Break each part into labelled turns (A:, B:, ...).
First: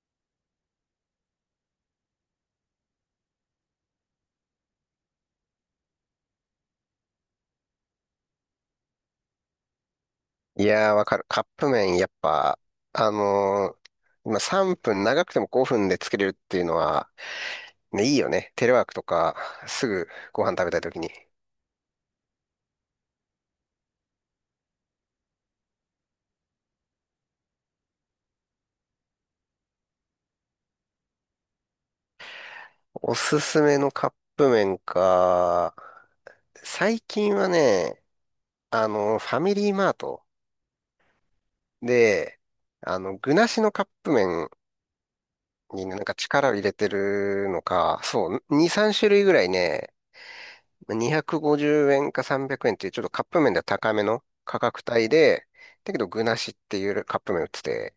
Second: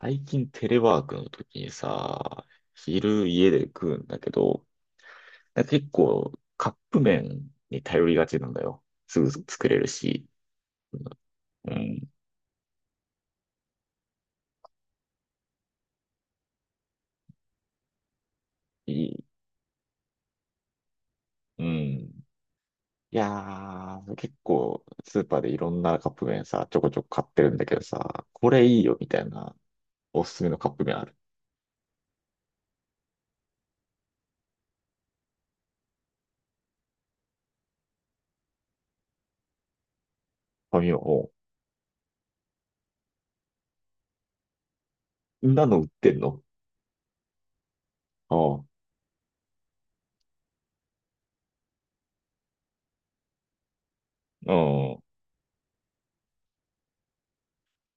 A: 最近テレワークの時にさ、昼家で食うんだけど、なんか結構カップ麺に頼りがちなんだよ。すぐ作れるし。
B: いやー、わかる。カップ
A: う
B: 麺、や
A: ん。
B: っぱ、あのー今3分、長くても5分で作れるっていうのは、ね、いいよね。テレワー
A: い
B: クと
A: い。
B: か、すぐご飯食べたい時に。
A: うん。いやー、結構スーパーでいろんなカップ麺さ、ちょこちょこ買ってるんだけどさ、これいいよみたいなおすすめのカップ麺ある。
B: おすすめのカップ麺か。最近はね、あのファミリーマート
A: 紙を、おう。
B: で、あの、具なしのカップ麺
A: そんなの売
B: に
A: っ
B: なん
A: て
B: か
A: んの。
B: 力を入れてるのか、そ
A: あ
B: う、
A: あ、
B: 2、3種類ぐらいね、250円か300円っていうちょっとカップ麺では高めの
A: う
B: 価格
A: ん。
B: 帯で、だけど具なしっていうカップ麺売ってて、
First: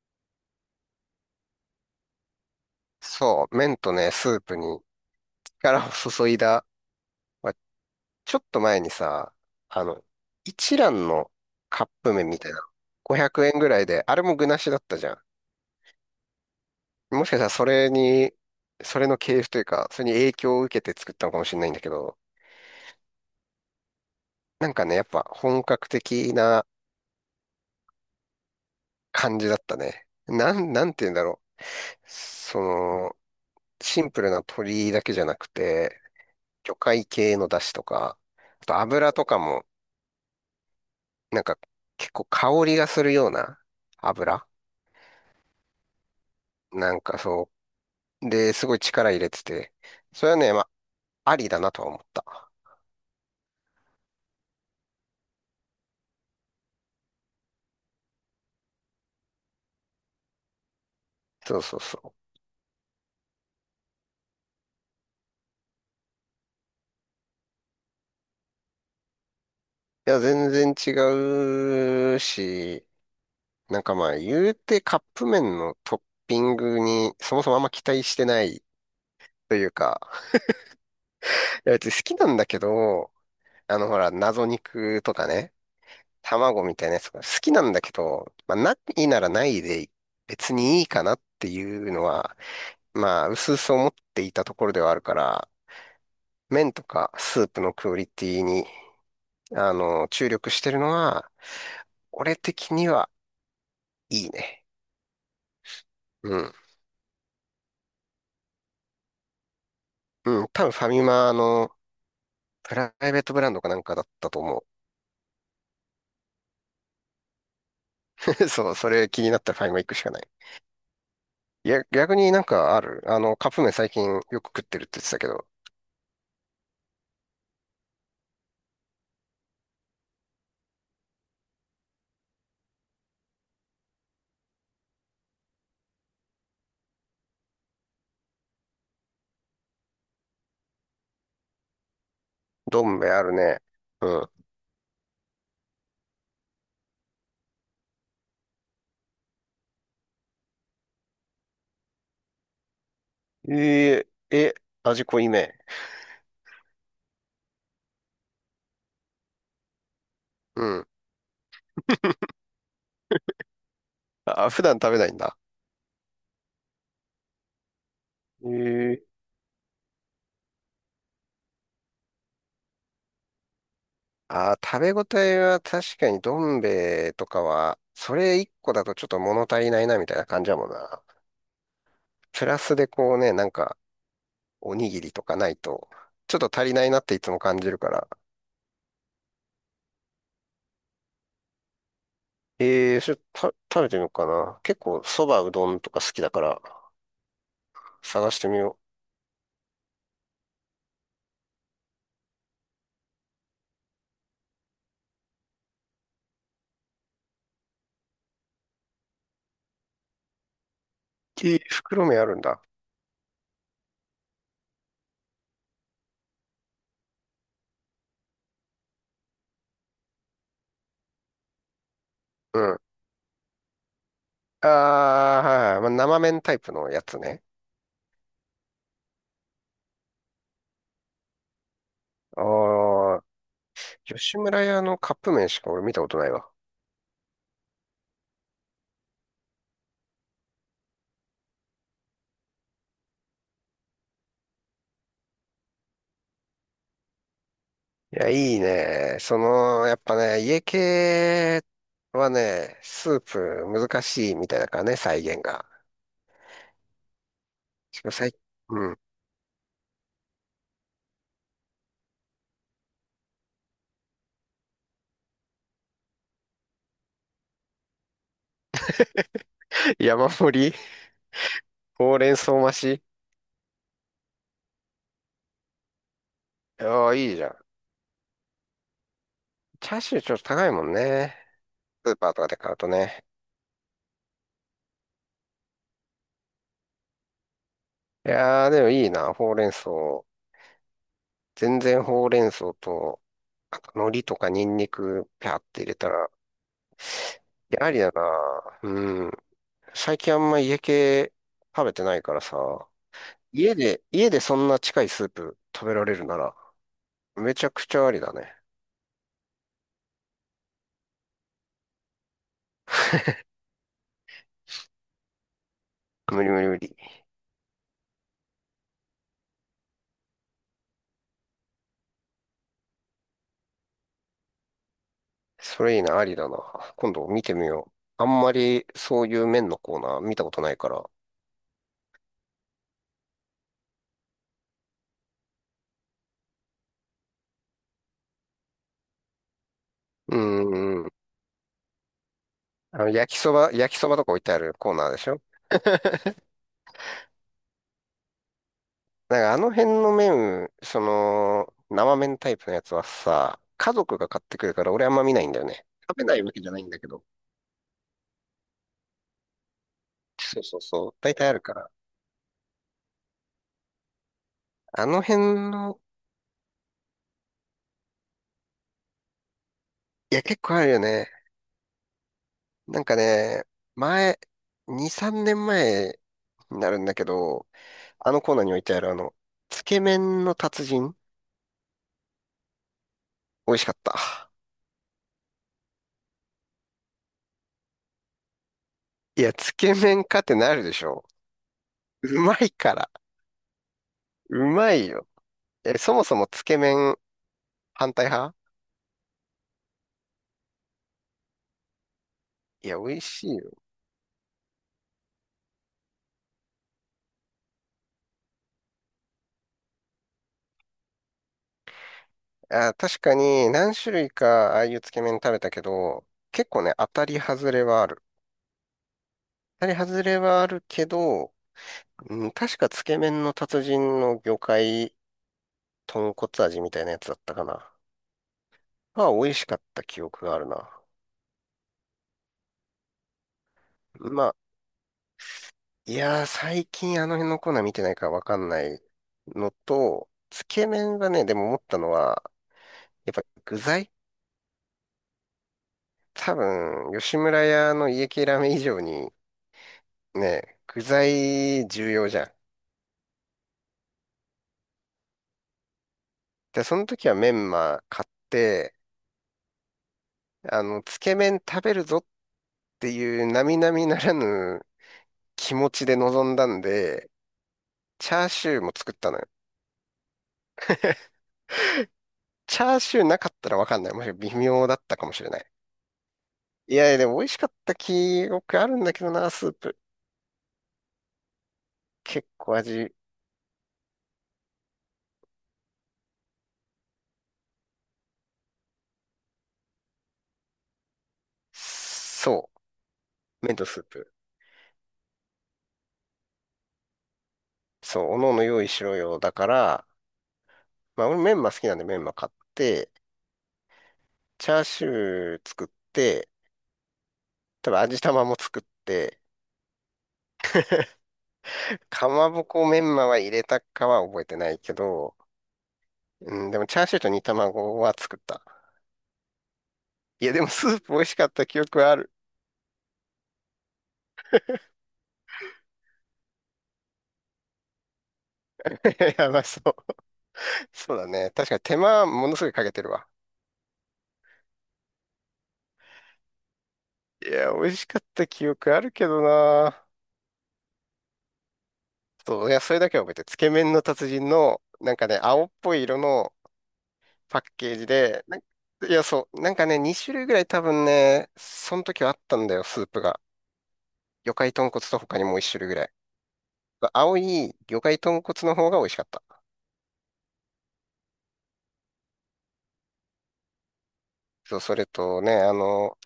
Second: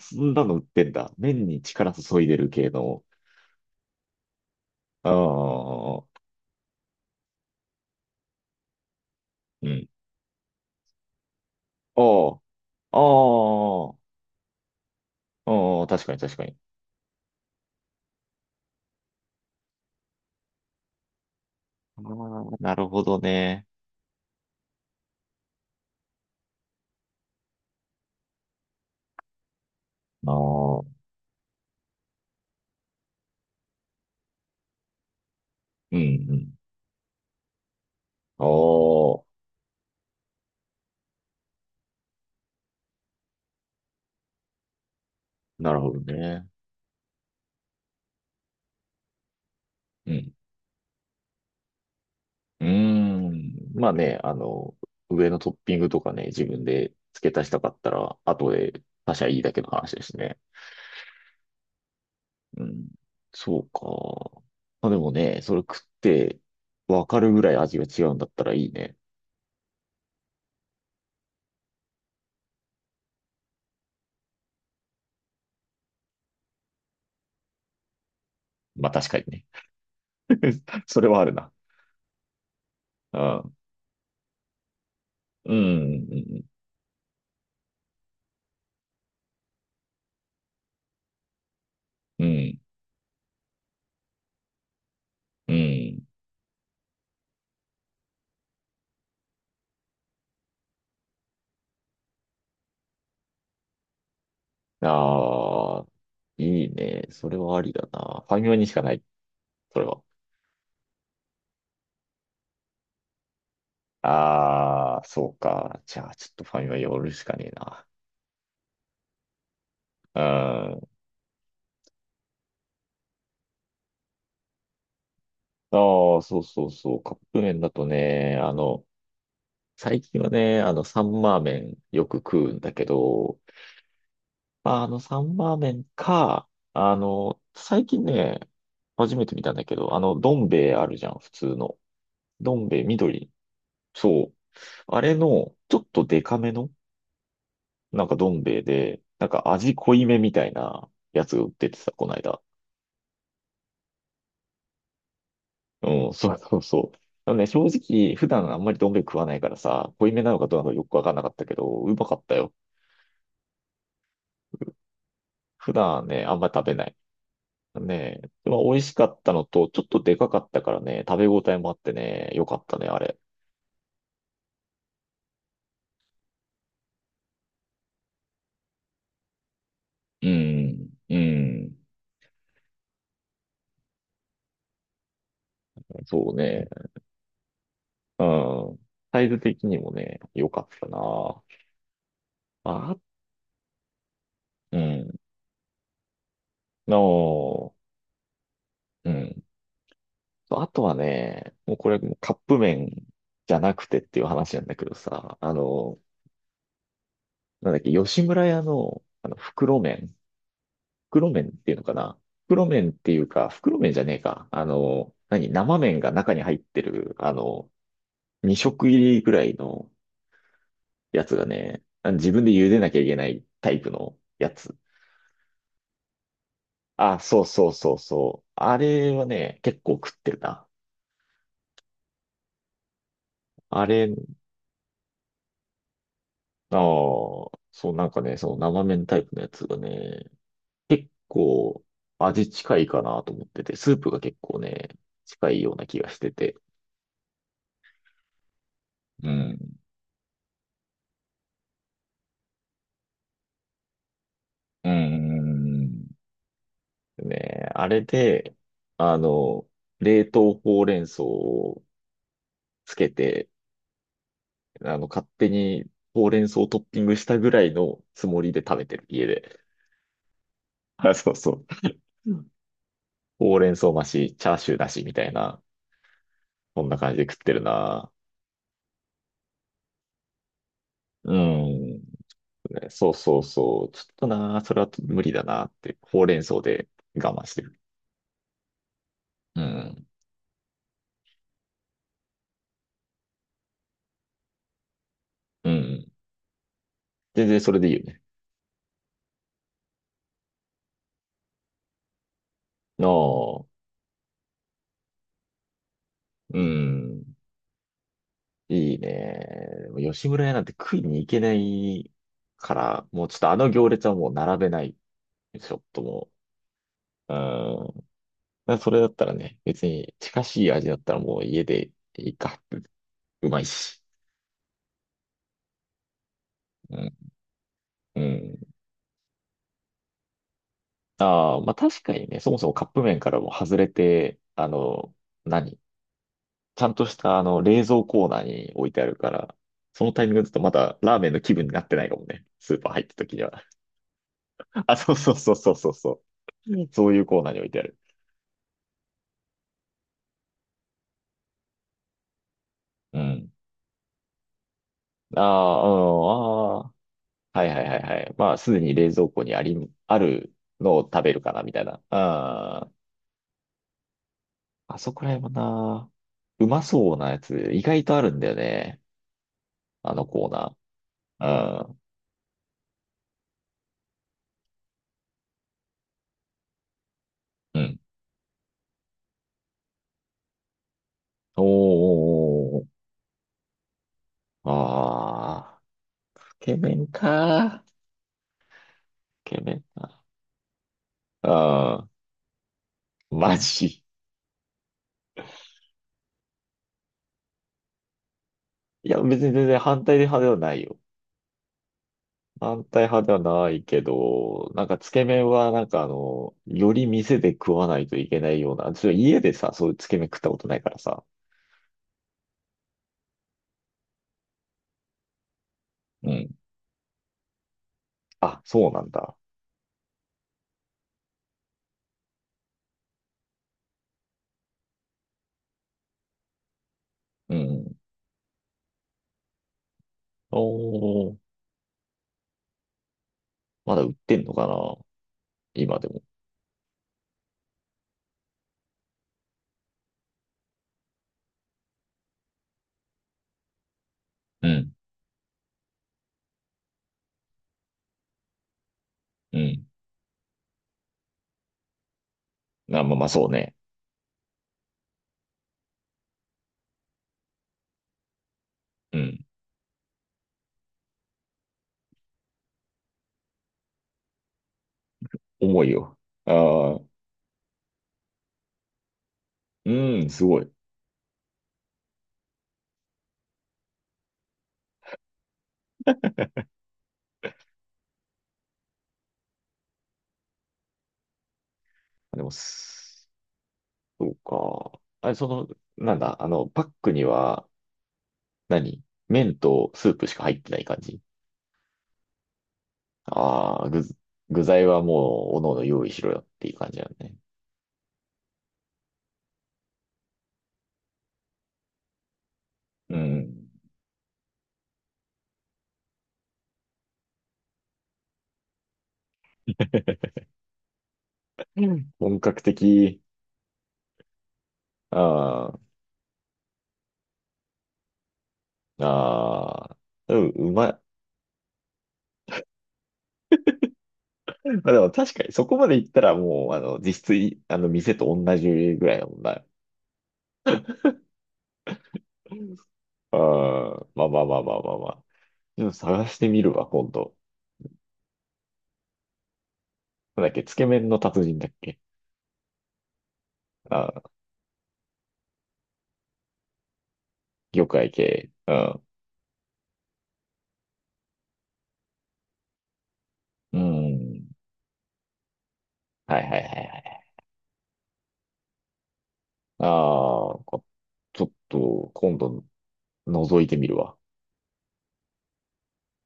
A: そんなの売ってんだ。麺に力注いでる系の。
B: そう、麺とね、スープに
A: あ
B: 力を
A: あ、
B: 注いだ、まあ、ちょっと前にさ、
A: う
B: あ
A: ん。
B: の、一蘭のカップ麺み
A: あ
B: たいな、
A: あ、あ
B: 500円ぐらい
A: あ、
B: で、あれも具なしだったじゃん。
A: うん、確かに確かに。
B: もしかしたらそれに、それの系譜というか、それに影響を受けて作ったのかもしれないんだけ
A: あ
B: ど、
A: ーなるほどね。
B: なんかね、やっぱ本格的な感じだったね。
A: ああ、う
B: なん
A: ん、
B: て言うんだろう。その、シンプルな鶏だけじゃなく
A: う
B: て、
A: ん。
B: 魚介系の出汁とか、
A: あ
B: あと油
A: あ、
B: とかも、なんか結構香りがするような油
A: なるほどね。
B: なんかそう。で、すごい力入れてて、
A: う
B: それ
A: ん。
B: はね、まあ、ありだなとは思った。
A: うーん。まあね、上のトッピングとかね、自分で付け足したかったら、後で他社いいだけの話ですね。
B: そうそうそう。
A: うん。そうか。まあでもね、それ食って分かるぐらい味が違うんだったらいいね。
B: いや、全然違うし、なんかまあ、言うてカップ麺のトッピングにそもそもあんま期待してない
A: まあ確かにね。
B: というか、
A: それはある
B: い
A: な。
B: や、別に好きなんだけど、
A: うん。
B: あの、ほら、謎肉とかね、
A: うん、うん、
B: 卵みたいなやつが好きなんだけど、まあ、ないならないで別にいいかなっていうの
A: うん、う
B: は、
A: ん。
B: まあ、薄々思っていたところではあるから、
A: うん。
B: 麺とかスープのクオリティに、あの、注力してるのは、俺的にはいいね。
A: ああ、
B: うん。
A: いいね。それはありだな。ファミマにしかない。それは。
B: うん。多分ファミマのプライベートブランドかなんかだったと思
A: ああ、そうか。じゃあ、ちょっとファミマ寄るしかねえな。
B: う。そう、それ気になったらファミマ行くしか
A: う
B: ない。
A: ん。
B: いや、逆になんかある。あの、カップ麺最近よく食ってるって言ってたけど、
A: ああ、そうそうそう。カップ麺だとね、最近はね、サンマー麺よく食うんだけど、まあ、あの、サンマー麺か、最近ね、初めて見たんだけど、あの、どん兵衛あるじゃん、普通の。どん兵衛
B: どん兵衛あ
A: 緑。
B: るね。う
A: そ
B: ん。
A: う。あれの、ちょっとデカめのなんかどん兵衛で、なんか味濃いめみたいなやつが売っててさ、こないだ。
B: えええ、味濃いめ。
A: うん、そうそうそう。でもね、正直、普段あんまりどん兵衛食わないからさ、濃いめなのかどう
B: う
A: なのかよ
B: ん。
A: くわかんなかったけど、うまかった よ。
B: あ、普段食べないんだ。
A: 普段ね、あんまり食べない。ねえ、まあ、美味しか
B: ええ
A: ったのと、ちょっとでかかったからね、食べ応えもあってね、よかったね、あれ。
B: 食べ応えは確かにどん兵衛とかは、それ一個だとちょっと物足りないなみたいな
A: う
B: 感じだもん
A: ん、
B: な。
A: うん、
B: プラスでこうね、なんか、おにぎりとかないと、
A: そ
B: ち
A: う
B: ょっと足
A: ね、
B: りないなっていつも感じるから。
A: うん。サイズ的にもね、よかったな。あ、
B: ええそれた、食べてみようかな。
A: う
B: 結構
A: ん、
B: そばうどんとか好きだから、
A: の、
B: 探してみよ
A: うん。そうあとはね、もうこれカップ麺じゃなくてっていう話なんだけどさ、あの、なんだっけ、吉村屋の、あの、袋麺。袋
B: う。
A: 麺っ
B: えー
A: ていうのか
B: 袋
A: な。
B: 麺あるんだ。
A: 袋麺っていうか、袋麺じゃねえか。あの、何生麺が中に入ってる、あの、2食入りぐらいのやつがね、あの自分で
B: う
A: 茹で
B: ん。
A: なきゃいけないタイプのや
B: あ
A: つ。
B: あ、はいはい。まあ、生麺タイプのや
A: あ、
B: つ
A: そ
B: ね。
A: うそうそうそう。あれはね、結構食ってるな。
B: ああ、
A: あれ、
B: 吉村屋のカップ麺しか俺見たことないわ。
A: ああ、そう。なんかね、その生麺タイプのやつがね、結構味近いかなと思ってて、スープが結構ね、近いような気がしてて。
B: いや、いいね。
A: う
B: そ
A: ん。
B: の、やっぱね、家系はね、スープ難しいみたいだから
A: う
B: ね、再現が。
A: ん。ね、あ
B: し
A: れ
B: かも最、
A: で、
B: うん。
A: あの、冷凍ほうれん草をつけて、勝手にほうれん草をトッピングしたぐらいのつもりで食べてる、家で。
B: 山盛り、
A: あ、そうそ
B: ほう
A: う。
B: れ
A: う
B: ん
A: ん。
B: 草増し。
A: ほうれん草増し、チャーシューなしみたいな、そんな
B: あ
A: 感
B: あ、
A: じで
B: い
A: 食
B: い
A: っ
B: じゃ
A: て
B: ん。
A: るな。
B: チャーシューちょっと高いもんね。
A: うん。
B: スーパーとかで買うと
A: ね、そう
B: ね。
A: そうそう。ちょっとな、それは無理だなって、ほうれん草で我慢してる。
B: いやー、でもいいな、ほう
A: う
B: れん草。
A: ん。
B: 全然ほうれん草と、あと海苔とかニンニク、ぴゃっ
A: う
B: て入れた
A: ん。
B: ら、
A: 全然そ
B: い
A: れ
B: や
A: で
B: あ
A: いい
B: り
A: よ
B: だ
A: ね。
B: な。うん、最近あんま家系食べてないからさ、
A: の。
B: 家で、家でそんな近いスープ食べられるなら、
A: うん。
B: めちゃくちゃありだね。
A: いいね。でも吉村屋なんて食いに行けないから、もうちょっとあの行列はもう並べない。ちょっとも
B: 無理無理無理。
A: う。うん。だからそれだったらね、別に近しい味だったらもう家でいいか。うまいし。
B: それいいな、ありだな。
A: う
B: 今
A: ん。
B: 度見てみよ
A: う
B: う。あんま
A: ん。
B: りそういう麺のコーナー見たことないから。
A: ああ、まあ確かにね、そもそもカップ麺からも外れて、あの、何ちゃんとしたあの冷蔵コーナーに置いてあるから、そのタイミン
B: う
A: グだとまだ
B: ーん。
A: ラーメンの気分になってないかもね。スーパー
B: あ
A: 入っ
B: の
A: た
B: 焼
A: 時
B: き
A: に
B: そ
A: は。
B: ば、焼きそばとか置いてある コー
A: あ、
B: ナ
A: そ
B: ー
A: う
B: でし
A: そう
B: ょ。
A: そうそう そうそう。うん、そういうコーナーに置いてある。
B: なんかあの辺の麺、その、生麺タイプのやつは
A: うん。
B: さ、家族が買ってくるから俺あんま見
A: あ
B: ないんだよね。
A: あ、
B: 食べないわけじゃな
A: うん、
B: い
A: あ
B: ん
A: あ。
B: だけど。
A: はいはいはいはい。まあ、すでに冷蔵庫にあり、ある
B: そうそう
A: のを
B: そう。
A: 食べ
B: 大
A: る
B: 体あ
A: か
B: る
A: な、み
B: か
A: たい
B: ら。
A: な。ああ、あ
B: あ
A: そ
B: の
A: こら辺は
B: 辺の、
A: な、うまそうなやつ、意外とあるんだよね。あの
B: いや、
A: コー
B: 結
A: ナ
B: 構あるよね。
A: ー。
B: なんかね、前、2、3年前になるんだけど、
A: うん。うん。
B: あのコーナーに置いてあるあの、つけ麺の達人、
A: おーおーおーおー。
B: 美味しかった。
A: ああ、つけ麺か。
B: いや、
A: ケメ
B: つ
A: ン
B: け
A: な。
B: 麺かってなるでしょ。
A: あ
B: うまいから。
A: あマジ。
B: うまいよ。え、そもそもつけ麺反対派？
A: いや、別に全然反対派ではないよ。反
B: いや、
A: 対
B: 美味
A: 派で
B: しい
A: はな
B: よ。
A: いけど、なんかつけ麺はなんかあの、より店で食わないといけないような、ちょ家でさ、そういうつけ麺食ったことないからさ。
B: あ、確かに何種類かああいうつけ麺食べたけど、
A: うん。
B: 結構ね、当たり外れはある。
A: あ、そうなんだ。
B: 当たり外れはあるけど、うん、確かつけ麺の達人の魚介豚骨味みたいなやつだった
A: う
B: かな。
A: ん。
B: まあ、美味しかった記憶が
A: お
B: あるな。
A: ー、まだ売って
B: ま
A: んの
B: あ、
A: かな今で
B: い
A: も。
B: やー、最近あの辺のコーナー見てないからわかんないのと、つけ麺がね、でも思ったのは、やっぱ具材
A: うん。
B: 多分、吉村屋の家系ラーメン以上に
A: うん。
B: ね、具材重要じゃん。
A: あ、まあまあそうね。
B: で、その時はメンマ買って、
A: うん。
B: あの、つけ麺食べるぞっていう並々ならぬ気
A: 重
B: 持
A: い
B: ちで
A: よ。
B: 臨んだん
A: ああ、
B: で、チャーシューも作ったのよ。
A: うん、すごい。
B: チャーシューなかったらわかんない。もし微妙だったかもしれない。いやいや、でも美味しかった記憶あるんだけどな、スープ。
A: で
B: 結
A: も、
B: 構味、
A: す、そうか。あれ、その、なんだ、あの、パックには、何麺とスープしか入ってない感じ。
B: そう。麺
A: あ
B: と
A: あ
B: ス
A: 具、
B: ープ。
A: 具材はもう、おのおの用意しろよっていう感じなんね。
B: そう、おのおの用意しろよ。だから、まあ俺メンマ好きなんでメンマ買って、
A: うん。
B: チャーシュー作って、多分味玉も作って、
A: うん、
B: か
A: 本
B: ま
A: 格
B: ぼこメン
A: 的。
B: マは入れたかは覚えてないけど、
A: ああ、
B: うん、でもチャーシューと煮卵は作った。
A: ああ、う
B: い
A: ん、
B: や、でも
A: う
B: ス
A: まい。
B: ープ美味しかった記憶はある。
A: まあでも確かにそこまで行ったらもう、あの、実質い、あの、店と同じぐらいの もん
B: やば
A: だ。
B: そう。そうだね。確かに手間ものすごいかけてるわ。
A: ああ、まあまあまあまあまあまあ。でも探してみるわ、今度。
B: いや、美味しかった記憶あるけどな。
A: なんだっけ、つけ麺の達人だっけ。
B: そう、いや、それだけは覚えてる。つけ麺の
A: あ
B: 達
A: あ、
B: 人の、なんかね、青っぽい色のパッ
A: 魚
B: ケージ
A: 介
B: で、
A: 系。うん。
B: いや、そう、なんかね、2種類ぐらい多分ね、その時はあったんだよ、スープが。
A: うん。
B: 魚介豚骨と他にもう1種類ぐらい。
A: はいはいはいはい。
B: 青い魚介豚骨の方が美味しかった。
A: ああ、ちょっと、今度、覗いてみるわ。
B: そう、それとね、あの、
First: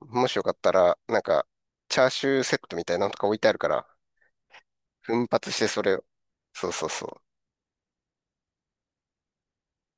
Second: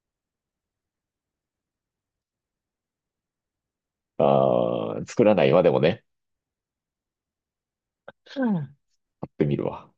B: もしよかったら、なんか、チャーシューセットみたいなのとか置いてあるから、
A: ああ、作
B: 奮
A: らな
B: 発
A: い
B: し
A: わ、
B: て
A: でも
B: それ
A: ね。
B: を。そうそうそう。
A: うん。買ってみるわ。